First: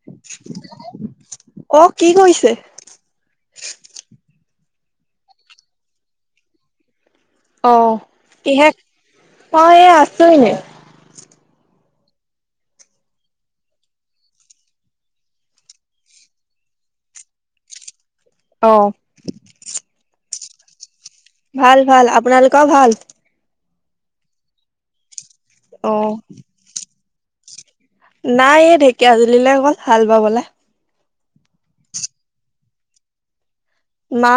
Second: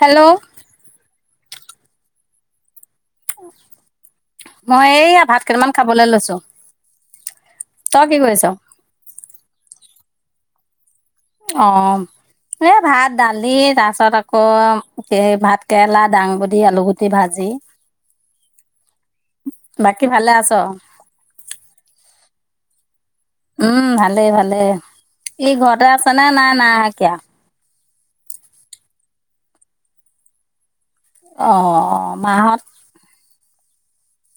Hello. অ', কি কৰিছে? মই এইয়া ভাত কেইটামান খাবলৈ লৈছো। অ', তই কি কৰিছ কিহে অ' এই আছো এনে। অ'। এই ভাত দালি তাৰ পিছত আকৌ এই ভাত কেৰেলা দাংবদি আলুগুটি ভাজি। অ'। বাকী ভালে আছ? ভাল ভাল, আপোনালোকৰ ভাল? উম, ভালেই ভালেই ই ঘৰতে অ আছে নে নাই নাই কিয়া? নাই ঢেকীয়া জুলিলে গ'ল হাল বাবলে। অ', অ', মাহত? মা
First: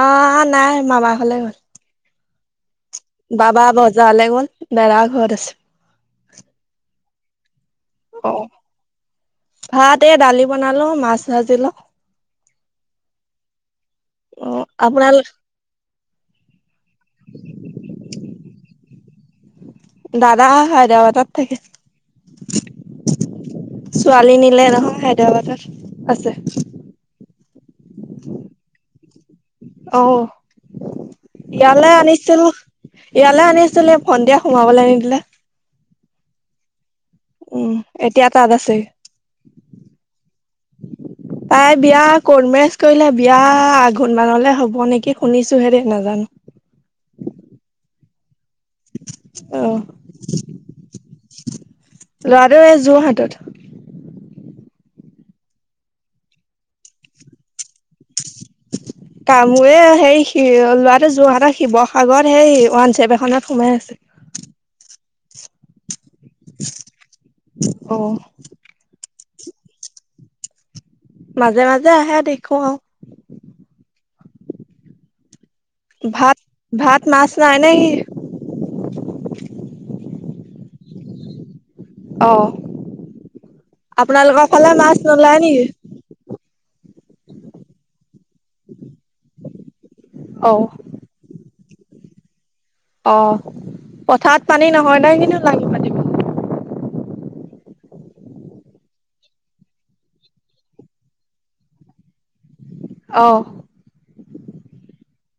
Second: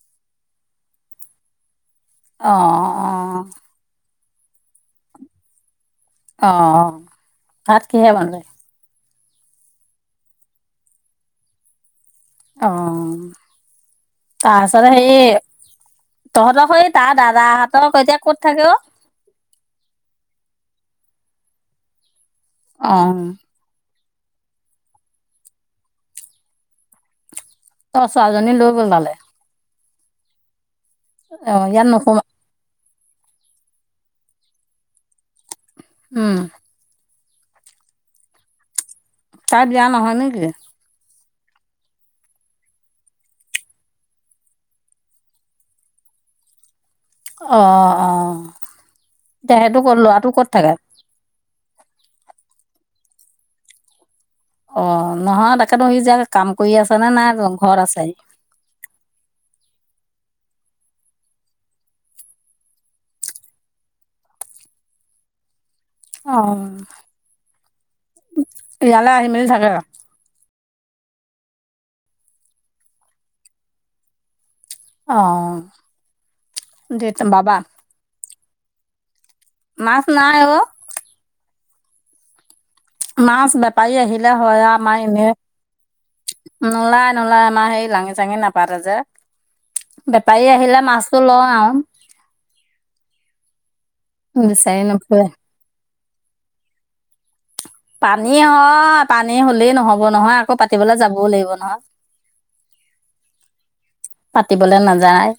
নাই মামা ঘলে গ'ল। অ'। অ বাবা বজাৰলৈ গ'ল দাদা ঘৰত আছে। অ', ভাত কিহে অ বনালি? ভাত এ দালি বনালো মাছ ভাজিলো। অ', অ তাৰপিছত হেৰি আপোনালোক তহঁতৰ সেই তাৰ দাদাহঁত এতিয়া ক'ত থাকে অ'? দাদা হায়দাবাদত থাকে। অ'। ছোৱালী নিলে নহয় হায়দৰাবাদত আছে। অ', ছোৱালিজনী লৈ গ'ল মানে? অহ অ ইয়াত ইয়ালে নোসোমা আনিছিল। ইয়ালৈ আনিছিলে ভন্তীয়ে সোমাবলৈ নিদিলে। উম। উম, এতিয়া তাত আছে। তাই বিয়া নহয় নেকি? [inaudible] তাই বিয়া ক'টমেৰেজ কৰিলে বিয়া আঘোণ মানলৈ হ'ব নেকি শুনিছো হে দে নাজানো। অ', অ', এতিয়া অ' সেইটো ক'ত ল'ৰাটো ক'ত থাকে? ল'ৰাটো এই যোৰহাটত। অ', নহয় তাকেতো সি যে কাম কৰি আছ নে নাই ঘৰত আছে? [inaudible] কাম কৰি সেই ল'ৰাটো যোৰহাটৰ শিৱসাগৰত সেই ওৱান চেভ এখনত সোমাই আছে। অ', অ' ইয়ালৈ আহি মেলি থাকে? মাজে মাজে আহে দেখো আৰু। অ'। ভাত ভাত দে মাছ বাবা নাই নে কি? মাছ নাই অ'। অ'। মাছ বেপাৰী আহিলে আপোনালোকৰ হয় ফালে মাছ আমাৰ এনে নোলায় নেকি? নোলাই নোলাই আমাৰ সেই লাঙি চাঙি নাপাতে যে। বেপাৰী অ' আহিলে মাছটো লওঁ আৰু। অ পথাৰত পানী বিচাৰি নহয় নাই নুফুৰে। কিন্তু লাগি পানী পানী হয় পানী হ'লেই নহব নহয় আকৌ পাতিবলৈ যাবও লাগিব নহয় অ পাতিবলৈ নাযায়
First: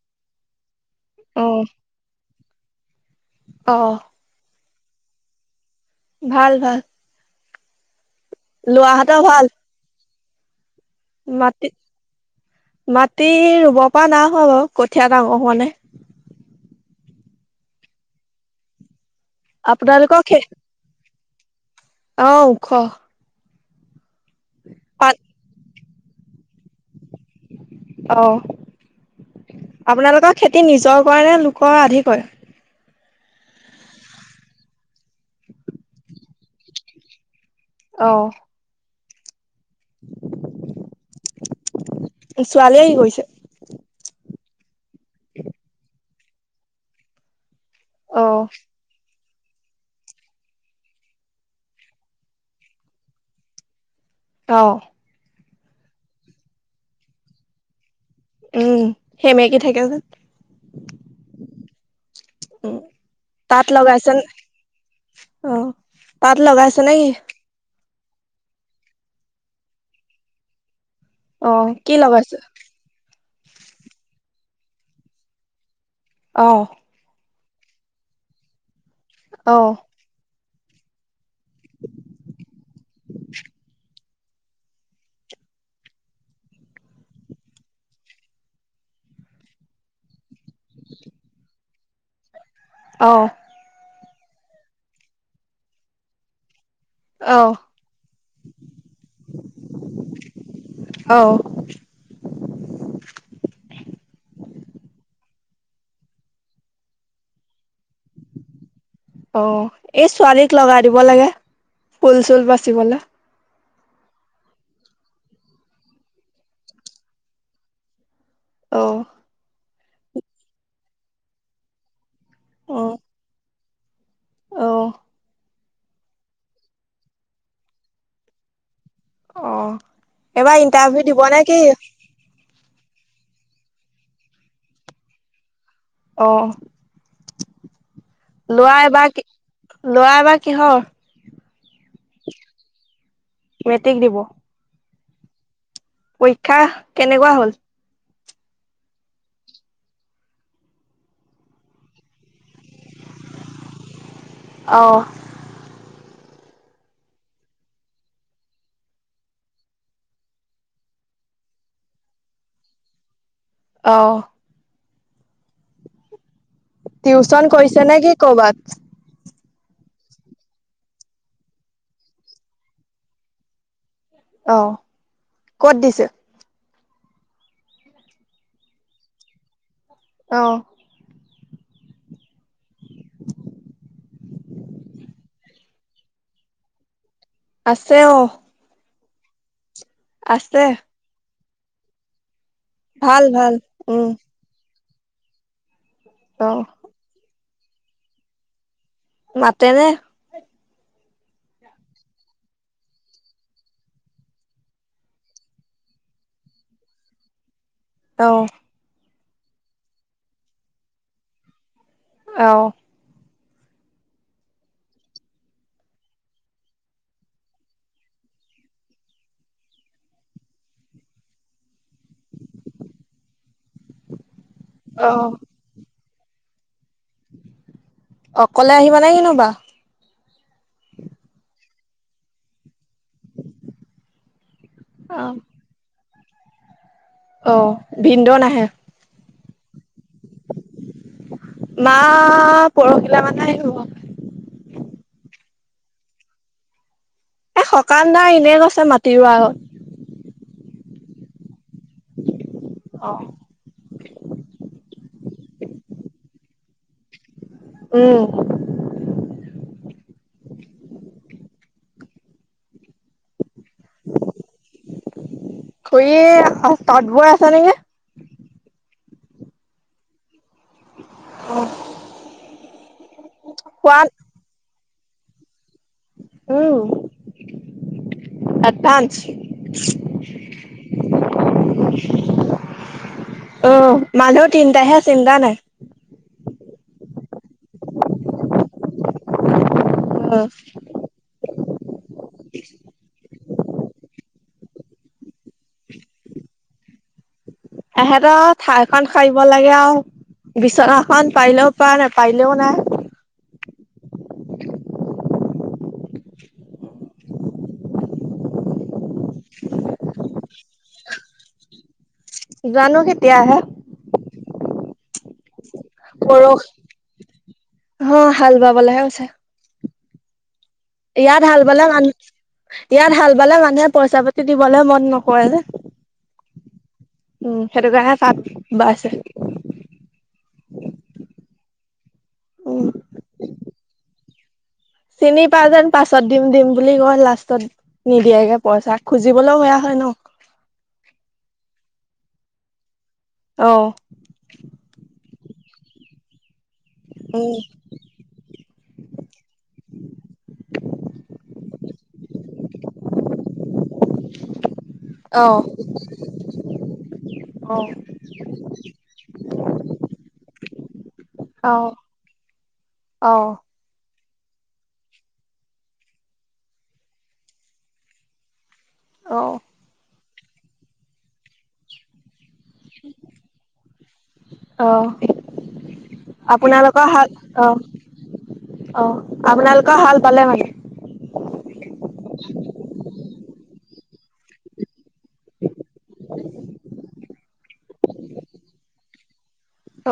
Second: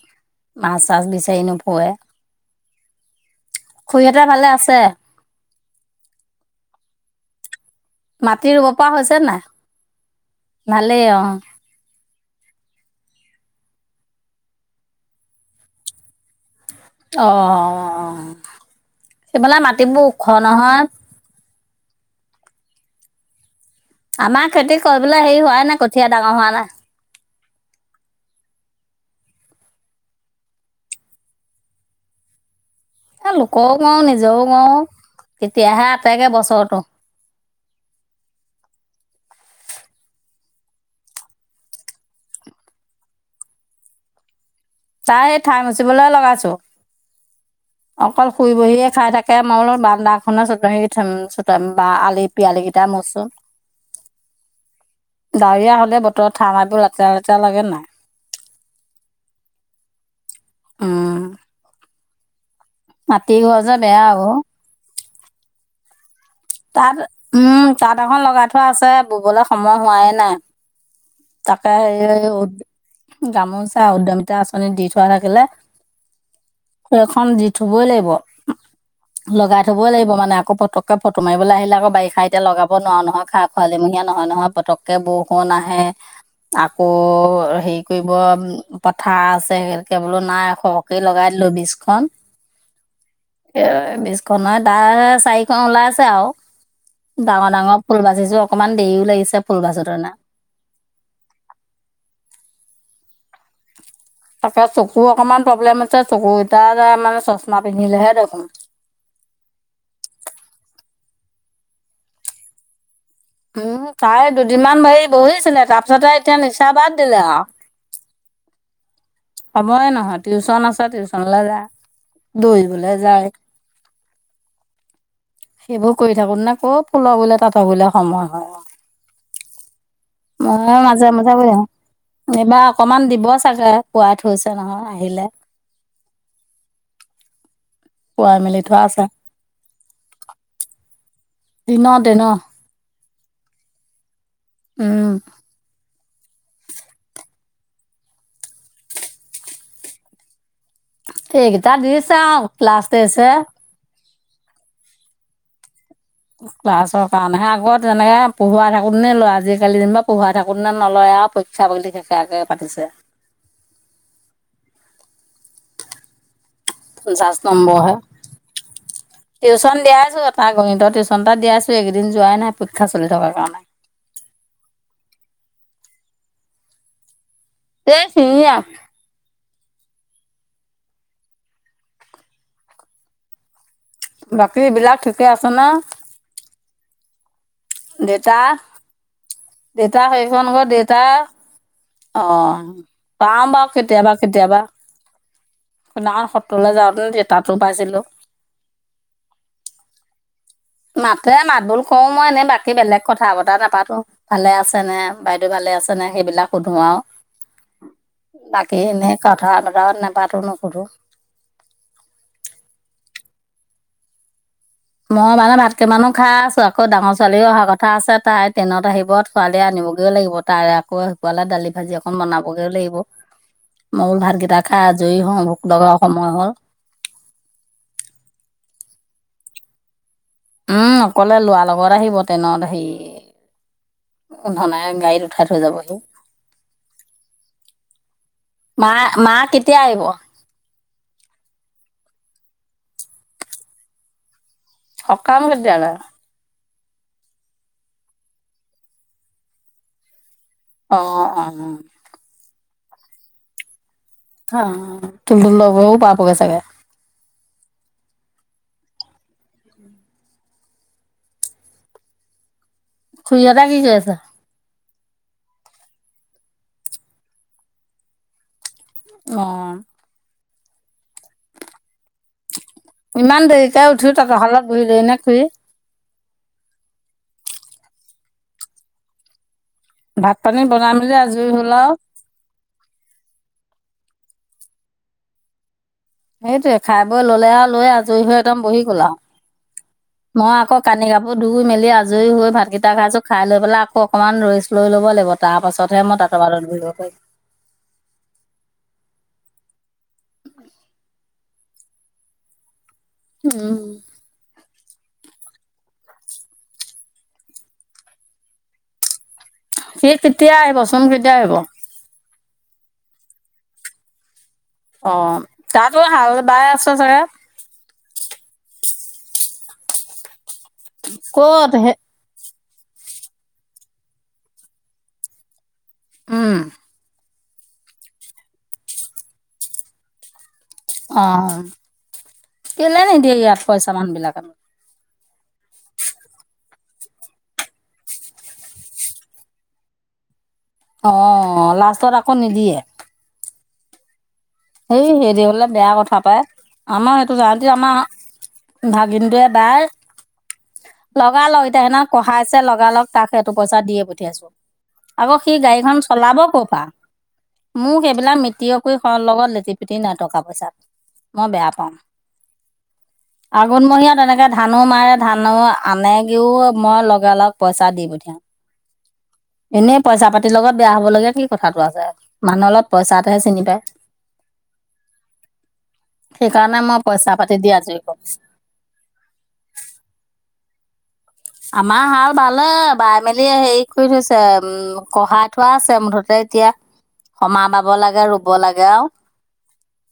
মাছ চাছ বিচাৰি অ' নোপুৱে অ ভালে আছে ভাল ভাল মাটি ৰুব পৰা হৈছে ল'ৰাহঁতৰ নাই ভাল ভালেই আৰু মাটি মাটি ৰুব পৰা নাই হোৱা বাৰু কঠীয়া ডাঙৰ হোৱা নাই অ অ সেইফালে মাটিবোৰ আপোনালোকৰ ওখ খে নহয় অ খ আমাৰ খেতি পাত কৰিবলৈ হেৰি হোৱাই নাই কঠীয়াা ডাঙৰ হোৱা নাই অ আপোনালোকৰ খেতি নিজৰ কৰে নে লোকৰ আধি কৰে এই লোকও কৰো নিজৰও কৰো তেতিয়াহে আটেগৈ বছৰটো অ ছোৱালীয়ে আহি গৈছে তাই ঠাই মচিবলৈ লগাইছো অ অকল শুই বহিয়ে খাই থাকে তাকে মল বানাখনৰ চত বা আলি পিয়ালি কেইটা মচো অহ ডাৱৰীয়া হলে বতৰত ঠা মাইবোৰ লেতেৰা লেতেৰা লাগে নাই উম সেমেকে থাকেচোন উম উ মাটি ঘৰ তাত যে বেয়া লগাইছে অ অ তাত লগাইছে নে তাত কি? উম তাঁাট এখন লগাই থোৱা আছে ববলৈ সময় হোৱাই নাই অ তাকে কি লগাইছে? গামোচা উদ্যমিতা আঁচনি দি থোৱা থাকিলে অ সখন দি থবই লাগিব অ লগাই থবই লাগিব মানে আকৌ পতক তোমাৰিবলৈ আহিলে আক বাৰিষা এতিয়া লগাব নোৱাৰ নহয় খোৱালিমহাত নহয় নহয় পতককে বৰষুণ আহে আকৌ হেৰি কৰিব পথাৰ আছে সকে বোলো নাই সৰহকে লগাই দিলো বিীজখন অঁ এ বিশখন হয় তাৰ চাৰিখন ওলাই আছে আৰু অ ডাঙৰ ডাঙৰ ফুল বাজিছো অকণমান দেৰিও লাগিছে ফুল ভজো তৰ নে অ তাকে চকু অকণমান প্ৰব্লেম আছে চকু কেইটা যে মানে চশমা পিন্ধিলেহে দেখোন অ এই ছোৱালীক লগাই দিব লাগে ফুল চুল বাচিবলৈ উম চাৰে দুদিনমান ভৰি বহিছিলে তাৰ পিছতে এতিয়া নিচা বাদ দিলে আৰু অ হ'বই নহয় টিউচন আছে টিউচনলৈ যা অ দৌৰিবলৈ যায় অ সেইবোৰ কৰি থাকো নে ক'ত ফুলৰ বুললে তাত বুললে সময় হয় অ ম এইবাৰ ইণ্টাৰভিউ মাজা দিব মাজা ব নে কি? এইবাৰ অকমান দিব চাগে পোৱাই থৈছে নহয় আহিলে অ পুৱাই মেলি লোৱা থোৱা আছে এবাৰ কি লোৱা এ বাৰ কিহৰ দিনতে ন মেট্ৰিক দিব উম পৰীক্ষা কেনেকুৱা হ'ল এইকেইটা দি চাও লাষ্টতেজ হে অ'। ক্লাছৰ কাৰণেহে আগত তেনেকে পঢ়ুৱাই থাকো নে লয়, আজিকালি যেনিবা পঢ়াই থাকো নে নলয় আৰু প ছাগলীটো কে কে পাতিছে। অ'। পঞ্চাছ টিউশচন কৰিছে নে নম্বৰহে কি কৰ'বাত? টিউচন দিয়াইছোঁ, এটা গণিতৰ টিউচন এটা দিয়াইছোঁ। কেইদিন যোৱাই নাই পৰীক্ষা চলি থকাৰ কাৰণে। অ'। ক'ত দিছে? এই চিঙীয়া। অ'। বাকীবিলাক ঠিকে আছে নে? আছে অ'। দেউতা দেউতা সেইখন আছে দেউতা, অ', অ'। ভাল পাম ভাল বা উম কেতিয়াবা কেতিয়াবা। সেইদিনাখন অহ সত্ৰলৈ যাওঁতে যে তাতো পাইছিলোঁ। মাতেনে? মাতে, মাত বোল কৰো মই, এনেই বাকী বেলেগ কথা বতা নাপাতো। ভালে আছেনে, বাইদেউ ভালে আছেনে, সেইবিলাক সুধো আৰু। [inaudible] বাকী এনে কথা বতৰা নপাতো, নকোধো। অ'। মই মানে ভাতকেইমানো খাই আছোঁ আকৌ ডাঙৰ ছোৱালীও অহাৰ কথা আছে, তাই ট্ৰেইনত আহিব ছোৱালীয়ে আনিবগৈও লাগিব। তাৰে আকৌ সেকুৱালে দালি ভাজি একণ বনাবগেও লাগিব। মই বুলো ভাতকেইটা খাই আজৰি অহ হওঁ, ভোক লগাও সময় হ'ল। অকলে আহিবা নাই কোনোবা? উম, অকলে লোৱাৰ লগত আহিব টেইনত হেৰি, ধন গাড়ীত অহ উঠাই থৈ যাব সি। অ' ভিন্দ' নাহে? মা, মা কেতিয়া আহিব? মা পৰহিলা মানেহে আহিব। সকাম কেতিয়ালে? এ, সকান নাই এনেই কৈছে, মাটিৰ ল'ৰা আৰু। অ', অ'। অ'। হা, টোন টোনহঁতৰ ঘৰো পাব গে চাগে। উম। খুৰীহতে কি কৰি আছে? খুৰী তাঁত বৈ আছ নেকি। অ'। অফ ইমান দেৰিকে উঠিও তাতৰ সালত বহিলেই নে খুৰী? উম, এডভান্স। ভাত পানী বনাই মেলি আজৰি হ'ল আৰু। অ' মানুহ তিনটাহে চিন্তা নাই। সেইটোৱে খাই বৈ ল'লে আৰু লৈ আজৰি হৈ একদম বহি গ'ল আৰু। অ' মই আকৌ কানি কাপোৰ ধুই মেলি আজৰি হৈ ভাত কেইটা খাইছোঁ খাই লৈ পেলাই আকৌ অকণমান ৰেষ্ট লৈ ল'ব লাগিব তাৰ পাছতহে মই তাঁতৰ শালত বহিব পাৰিম। এহেঁতৰ ঠাইখন খাৰিব লাগে আৰু বিচনাখন পাৰিলেও পাৰ নাপাৰিলেও নাই। উম। সি কেতিয়া আহিবচোন কেতিয়া আহিব? জানো কেতিয়া আহে। অ'। তাতো হাল বাই পৰসি, আছে চাগে হাল বাবলেহে গৈছে। ইয়াত হাল ক'ত বালে, হে মানুহ ইয়াত হাল বালে মানুহে পইচা পাতি দিবলৈ মন নকৰে যে। উম। উম, সেইটো কাৰণে তাত বাইছে। অ', উম কেলে নিদিয়ে ইয়াত পইচা মানুহ বিলাকে নু? চিনি পাই যেন পাছত দিম দিম বুলি কয় লাষ্টত নিদিয়াকে পইচা খুজিবলৈও বেয়া হয় ন'। অ' লাষ্টত আকৌ নিদিয়ে। অ'। সেই হেৰি হলে বেয়া কথা পাই আমাৰ সেইটো উম যতে আমাৰ ভাগিনটোৱে তাইৰ লগালগ এতিয়া সেইদিনা কঢ়াইছে লগালগ তাক সেইটো পইচা দিয়ে পঠিয়াইছো। আকৌ সি অ' গাড়ীখন চলাব কৰ'পা, মোক সেইবিলাক মিতিৰৰ লগত লেটি পিটি নাই টকা পইচা, মই বেয়া অ' পাওঁ অ' আাগুণমহীয়াত তেনেকে ধানো মাৰে ধানো আনেগেও মই লগা লগ পইচা দি পঠিয়াও। অ'। এনেই পইচা পাতিৰ লগত বেয়া হবলগীয়া কি কথাটো আছে, মানুহৰ লগত পইচাটাহে চিনি পায়। অ সেইকাৰণে মই 'আপোনালোকৰ পইচা হাল পাতি দি অ' আজৰি কৰো অ' আপোনালোকৰ হাল বালে মানে? আমাৰ হাল বালে বাই মেলি হেৰি কৰি থৈছে, উম' কঢ়াই থোৱা আছে মুঠতে এতিয়া, সমা বাব লাগে ৰুব লাগে আৰু।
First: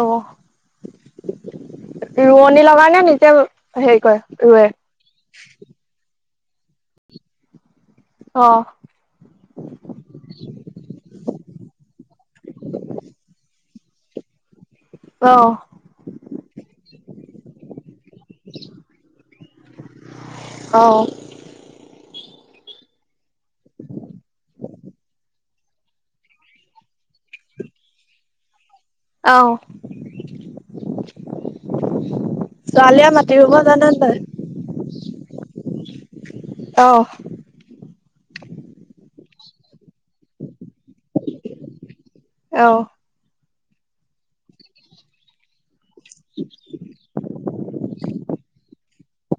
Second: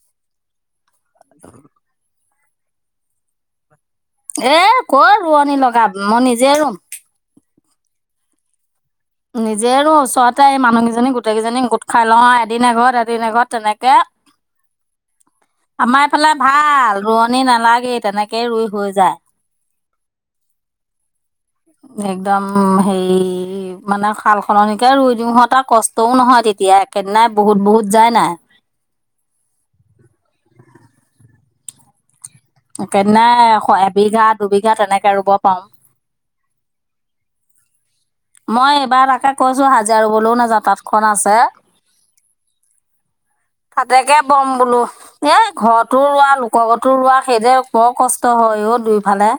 অ'। [inaudible] ৰোৱনী লগা নে নিজে, হেৰি কৰে? এ ৰুৱে কৰ ৰোৱনী লগাৱ, মই নিজে ৰুম। অ'। নিজে ৰোঁ ওচৰতে এই মানুহকেইজনী গোটেই কেইজনী গোট খাই লওঁ এদিন এঘৰত এদিন এঘৰত তেনেকে। অ'। আমাৰ এইফালে ভাল ৰোৱনী নালাগেই তেনেকে একে ৰুই হৈ যায়। একদম সেই মানে সাল সলনিকে ৰুই দিওঁ ইহঁতৰ কষ্টও নহয় তেতিয়া একেদিনাই বহুত বহুত যায় নাই। অ'। ছোৱালীয়ে মাটি একেদিনাই ৰুব জানে নে নাই এবিঘা দুবিঘা তেনেকে ৰুব পাৰো। অ'। মই এইবাৰ তাকে কৈছো হাজিৰা ৰুবলৈও নাযাওঁ তাতখন আছে। অ'। তাতেকে বম বোলো। এ ঘৰতো ৰোৱা লোকৰ ঘৰতো ৰোৱা সেইদ বৰ কষ্ট হয় দুইফালে।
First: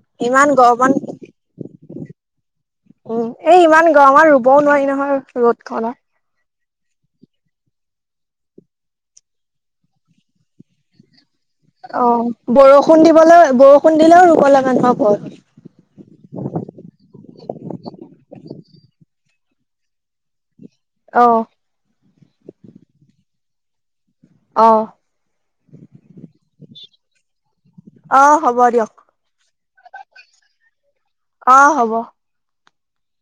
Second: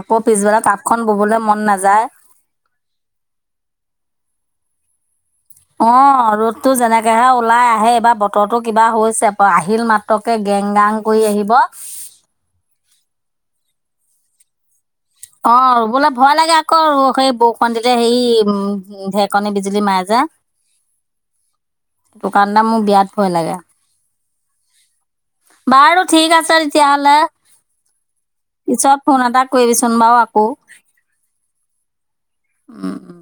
আকৌ ইমান পিছবেলা তাঠ গৰমত খন ববলৈ মন নাযায়। উম এই ইমান গৰ আমাৰ ৰুবও নোৱাৰি নহয়, ৰ'দ অ' ৰদ তো যেনেকৈহে ওলাই আহে এইবাৰ বতৰটো কিবা হৈছে আহিল মাত্ৰকৈ গেং গাং কৰি আহিব। অ' বৰষুণ দিবলৈ, বৰষুণ দিলেও ৰুব লাগা নহয় বত। অ' ৰুবলে ভয় লাগে আকৌ, ৰ সেই বৰ কণতে হে ঢেকনি বিজুলী মাৰে যে। অ'। টোকাণ এটা মোৰ বিয়াত ভয় লাগে। বাৰু ঠিক আছে তেতিয়াহলে, অহ অ হ'ব দিয়ক পিছত ফোন এটা কৰিবিচোন বাৰু আকৌ। অহ, হ'ব। উম', উম'।